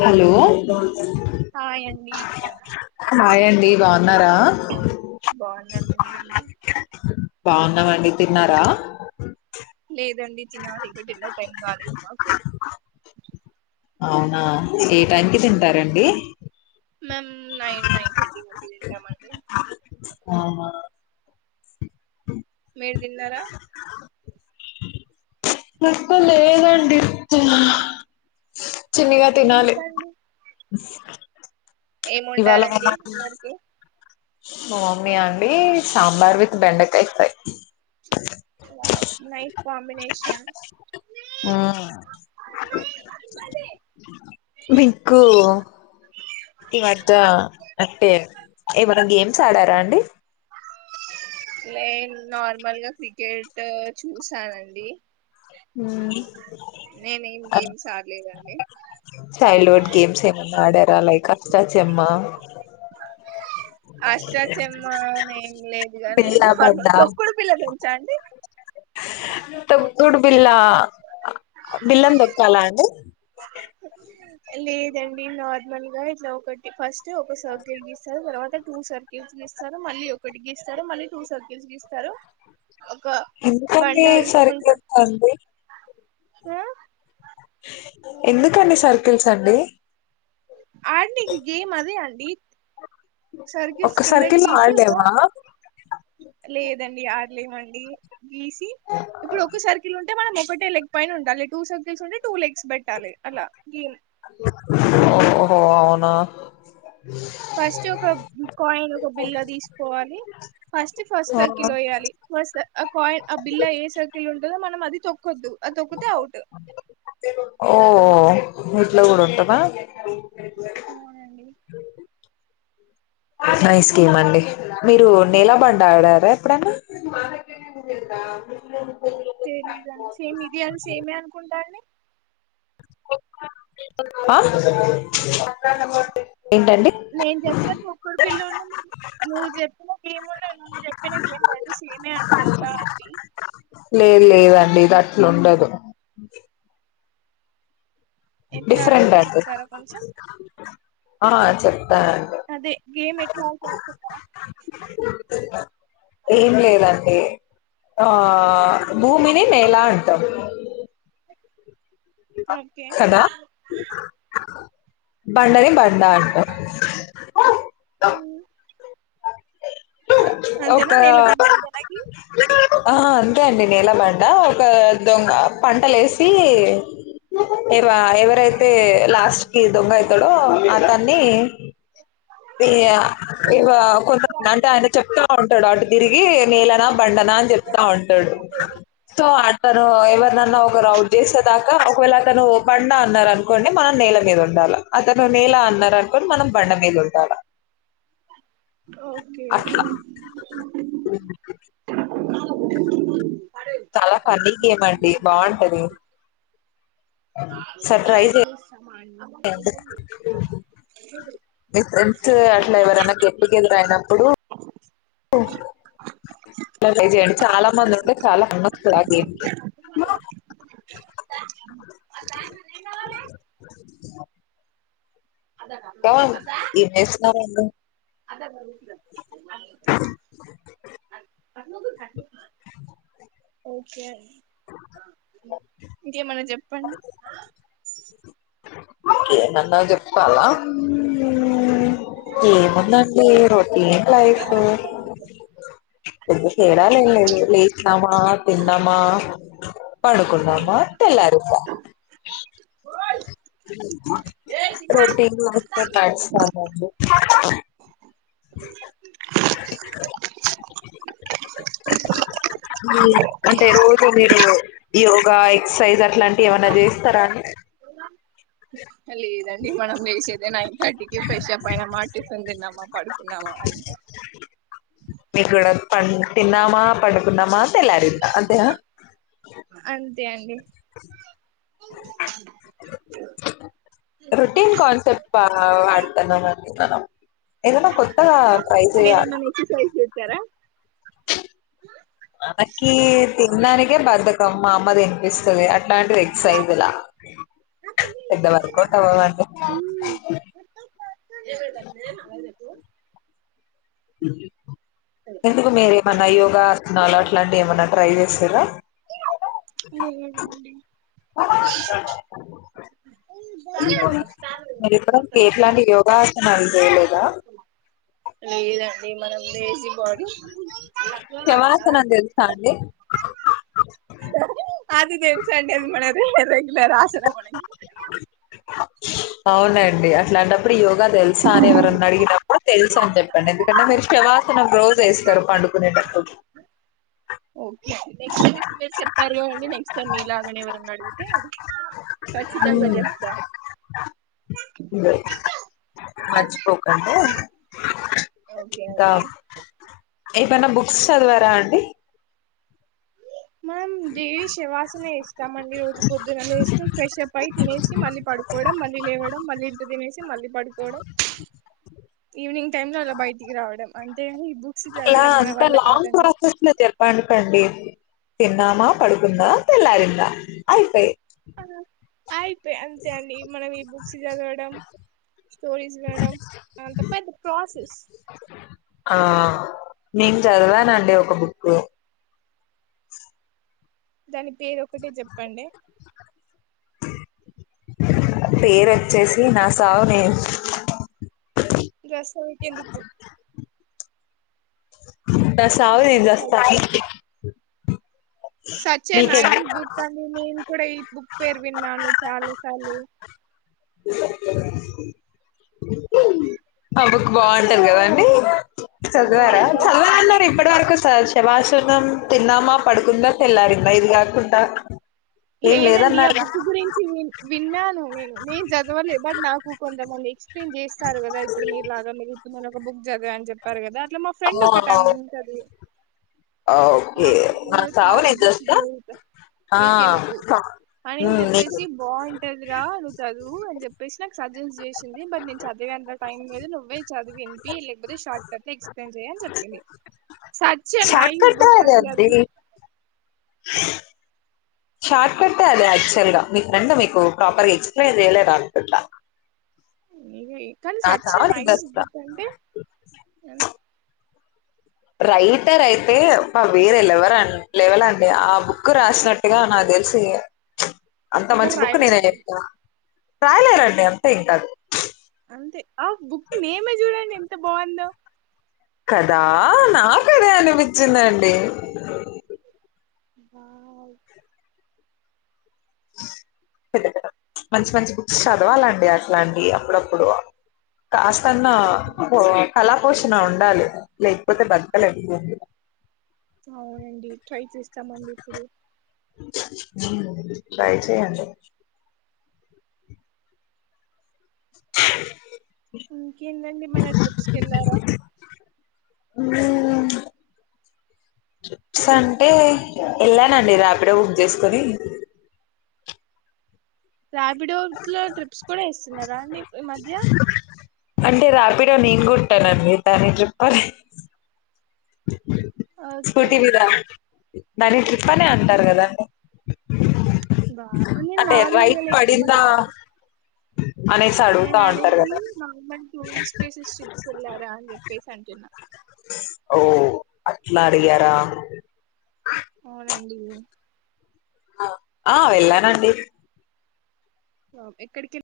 Hello hi అండి hi అండి బాన్నారా బాన్నానండి మీరండి బాగున్నావండి తిన్నారా లేదండి తినాల ఇంకా డిన్నర్ టైం కాలేదు మాకు అవునా ఏ టైంకి తింటారండి మేం నైన్ నైన్ థర్టీ కి తింటమండి అవునా మీరు తిన్నారా మక్క లే దండి చిన్నిగా తినాలి ఇవాళ మా ఏముండారండి డిన్నర్ కి మా మమ్మీ ఆ అండి సాంబార్ విత్ బెండకాయి ఫ్రై నైస్ కాంబినేషన్ వింకు ఇ వద్ద అంటే ఏమైనా గేమ్స్ ఆడారా అండి లేైన్ నార్మల్గా క్రికెట్ చూసానండి హు నేనేం గేమ్స్ ఆడలేదండి చైల్డ్హుడ్ గేమ్స్ ఏమన్నా ఆడా లైక్ అష్టా చమ్మా అష్టా చమ్మా ఏం లేదు గాని బిల్లా నార్మల్ తొక్కుడు బిల్ల తెలుసా అండి తొకుడు బిల్లా బిల్లం తొక్కాలా అండి లేదండి నార్మల్ గా ఇట్లా ఒకటి ఫస్ట్ ఒక సర్కిల్ గీస్తారు తర్వాత టూ సర్కిల్స్ గీస్తారు మళ్ళీ ఒకటి గీస్తారు మళ్ళీ టూ సర్కిల్స్ గీస్తారు ఒక ఎకండి బండ సరిస్త తీసుకుంటారు అండి ఆ ఎందుకండి సర్కిల్స్ అండి ఆడి గేమ్ అదే అండి సర్కిల్ ఒక్క కింద సర్కిల్ లో గీసి ఒక ఆడలేమా లేదండి ఆ లేమండి గీసి ఇప్పుడు ఒక్క సర్కిల్ అంటే మనం ఒకటే లెగ్ పైన ఉండాలి టూ సర్కిల్స్ ఉంటే టూ లెగ్స్ పెట్టాలి అలా ఓహహో అవునా ఫస్ట్ ఒక కాయిన్ ఒక బిల్లా తీసుకోవాలి ఫస్ట్ ఫస్ట్ సర్కిల్ వేయాలి ఫస్ ఆ కాయిన్ ఆ బిల్ల ఏ సర్కిల్ ఉంటుందో మనం అది తోకదు అది తొకు ఓ ఇట్ల కూడా ఉంటదా అవునండి నైస్ గేమ్ అండి మీరు నీలా బండ్ ఆడారా ఎప్పుడైనా [unintelligible] తెలిదుండి సేమ్ ఇది అని సేమే అనుకుంటా అండి నమస్తే నేను చెప్పిన తుకుడు బిల్లున్నా నువ్వు చెప్పిన గేమ్ ఉన్నా నువ్ను చెప్పిన గేమ్ండి సేమ్ ఆ అనుకుంటాండి లే లే ఆట్లు ఉండదు ఎట్లా డిఫరెంట్ ఆడతారో ఐతే చెప్తారా కొంచెం ఆ సరే అదే గేమ్ ఎట్లా ఆడతార చెప్పరా ఏం లేదండి ఆ భూమినీ నెలా అంటరు ఓకే కదా బండని బండ అంట మ్మ్ ఒక అంతేనా నీలబండ ఇదేనాకి ఆ అంతే అండి నీలబండ ఒక దొంగ పంటలేసి ఇవ ఎవరైతే లాస్ట్ కి దొంగ అయితాడో అతన్ని ఇ ఆ! ఇ కొంతమంది అంటే ఆయన చెప్తా ఉంటాడు అటు తిరిగి నీలన బండన అని చెప్తా ఉంటాడు ఓకే సో అతను ఎవరినన్నా ఒక ఔట్ చేసేదాకా ఒకవేళ అతను బండ అన్నారు అనుకోండి మనం నేల మీద ఉండాలి అ ము ఎలా అన్నారు అనుకోని మనం బండ మీద ఉండాల ఓకే ఓకే అ చాలా ఫన్నీ గేమ్ మండి బాగుంటది ఒకసారి ట్రై చేయండి [inaudible] మీ ఫ్రెంస్ అట్లా ఎవరైనా అయినప్పుడు చేయండి చాలా మంది ఉంటే చాలా అమ అదా ఇంకా ఏం చేస్తున్నారండి అదా అదే ఓకే ఏమన్నా చెప్పండి కే ఏమన్నా చెపలా ఏముందండి రొటీన్ లైఫ్ ఏది కేడల లెచ్నామా తిన్నమా పడుకున్నమ తెల్లరింధ రూటిన్ లైఫ్ [inaudible] అంటే రోజు మీరు యోగా ఎక్సర్సైజ్ అట్లాంటివి ఏమన్నా చేస్తారా అండీ లేదండి మనం లేసేదే నైన్ థర్టీకి ఫ్రెష్ అప్ అయినమ్మా టిఫిన్ తిన్నామా పడు [inaudible] అదికే మీక్కడ పం తిన్నామా పండుకున్నామా తెల్లరింధ ఆంథే గద అంతే అండి రుటీన్ కాన్సెప్ట్ వడ్తనం అందరం ఏదన్న కొత్తగా ట్రై చేయ మీరేమన్నా ఎక్సర్సైజ్ చేస్తారా అకి తినడానికే బధకమ్ మా అమ్మ తినిపిస్తుంది అ అంటంట ఎక్సైస్లా ఎడి వర్కోట్ అవ్వవుండి [inaudible] ఎందుకు మేర మనయో స్తున్నాలో అట్లాంటి ఏమన్నా ట్రై చేసారా లెధ్ అండి మరి ఇప్పుడ ఎట్లాంటి యోగాసన లేదండి మనం లేజీ బాడీ కమరాస్తనం తెలుస్తా అండి అది తెలుసంది అది మన రెగలర్ ఆసన మన అవునండి అట్లాంటప్పుడు యోగా తెలుసా అని ఎవరన్నా అడిగినప్పుడు తెలుసా అంత చె చెప్పండి ఎందుకంటే మీరు శవాసనం రోజు వేస్తారు పండుకునేటప్పుడు ఓకే నెక్స్ట్ టైరు చెప్ప్పారు కండి నెక్స్ట్ టైమ్ మీలాగనే ఎవరని అడిగితే కాచ్చ తంగా చేప్తా మార్చిపోకాండే ఓకే అండి మన్న బుక్స్ చదివారా అండి మనం డే శవాసన ఇస్తాం అండి రోజు పొద్దునలు వేస్తే స్పెషల్ పై తినేసి మళ్ళీ పడుకో మళ్ళీ లేవడం మళ్ళీ ఇ తినేసి మళ్ళీ పడుకోవడం ఈవినింగ్ టై లో అలా బయటికి రావడం అంతేగాని ఈ బుక్స్ ఇలా చదవడం మన అంత వల్ల లాంగ్ కాదండి ప్రాసెస్ లో చెప్పండకండి తిన్నామా పడుకుందా తెల్లారిందా అయిపోయి ఆ అయిపోయి అంతే అండి మనం ఈ బుక్స్ చదవడం స్టోరీస్ వినడం అదంతా పెద్ద ప్రాసెస్ ఆ నేను చదివానండి ఒక బుక్ దాని పేరు ఒకటే చెప్పండి పేరు వొచ్చేసి నా సావు నేను రా సావుకు ఎందుకు నా సావు నేను నైస్ చస్తా నీకే సచ్చేన మీకెందుకు ఈ బుక్ అండి నేను కూడా ఈ బుక్ పేరు విన్నాను చాలా సార్లు ఆ బుక్ బాగుంటది కదా అండి చదవాల బాగుంటాయి అన్నారు ఇప్పటి వరకు శభాష్ నం తిన్నామా పడుకుందా తెల్లారిందా ఇది కాకుండా ఏం లేదండి ఆ లేదన్నారుగా బుక్ గురించి మీ విన్నాను నేను నేను చదవలే బట్ నాకు కొంతమంది ఎక్స్ప్లెయిన్ చేస్తారు కదా ఇప్పుడు మీరు లాగా మీరు ఇప్పు మొన్న ఒక బుక్ చదివా అని చెప్పారు కదా అట్లా మా ఫ్రెండ్ ఒక టామ్ ఉంటది ఆ ఓకే నా సావు నేను చస్తా ఆ ఉ అనీ హ్మ్. చెప్పేసి నిజం. బాగుంటదిరా నువ్వు చదువు అని చెప్పేసి నాకు చ చేసింది బట్ నేను చదివేంత టైం లేదు నువ్వే చదివి వినిపి లేకపోతే షార్ట్తే ఎక్స్ప్లెయిన్ చేయ అని చెప్పను సచ్ ఏ షార్ట్ నైస్ కట్టే బుక్ అదే అండి అది షార్ట్కట్టే అదే యాక్చువల్ గా మీ ఫ్రెండ్ మీకు ప్రాపర్ గా ఎక్స్ప్లెయిన్ చేయలేదు అనుకుంట కానీ సచ్ ఎ నేను నైస్ చూస్తా బుక్ అంటే ఏ రైటర్ అయితే అబ్బా వేరే లెవర్ లెవలండి ఆ బుక్ రాసినట్టుగా నాది కు తెలిసి అంత ఎవరు మంచి బుక్ నేనే రాయలేరండి రాయలేరండి అంతే ఇంకా అది అంతే ఆ బుక్ నేమ్ ఏ చూడండి ఎంత బాగుందో కదా నా అదే అనిపించింది అండి వావ్ పెద్ద పెద్ద మంచి మంచి బుక్స్ చదవాలండి అట్లావి అప్పుడప్పుడు కాస్తన్నా కళా పోషణ ఉండాలి లేకపోతే బతకలేము అవునండి ట్రై చేస్తామండి ఇప్పుడు ఉ ట్రై చేయండి ఇంకేంటండి ఏమన్నా ట్రిప్స్కి వెళ్ళారా హుమ్ ట్రిప్స్ అంటే వెళ్ళానండి రాపిడే బుక్ చేసుకొని రార్పిడో లో ట్రిప్స్ కూడా ఏస్తున్నారా అండి ఈ మధ్య అంటే రాపిడో నేను కొట్టానండి దాన్ని ట్రిపర్ ఓకే స్కూటీ మీద దాని ట్రిప్ అనే అంటారు కదా అండి వావ్ నేను నార్మల్గా [unintelligible] పడిందా అనేసి అడుగుతా నేను ఉంటారు ఆనేది కదా నార్మల్ టూరిస్ట్ ప్లేసెస్ ట్రీప్ కెల్లార అని చెప్పేసి అంటున్నా ఆవ్ అట్లా అడిగార అవునండి ఆ వెళ్ళానండి ఎక్కడికి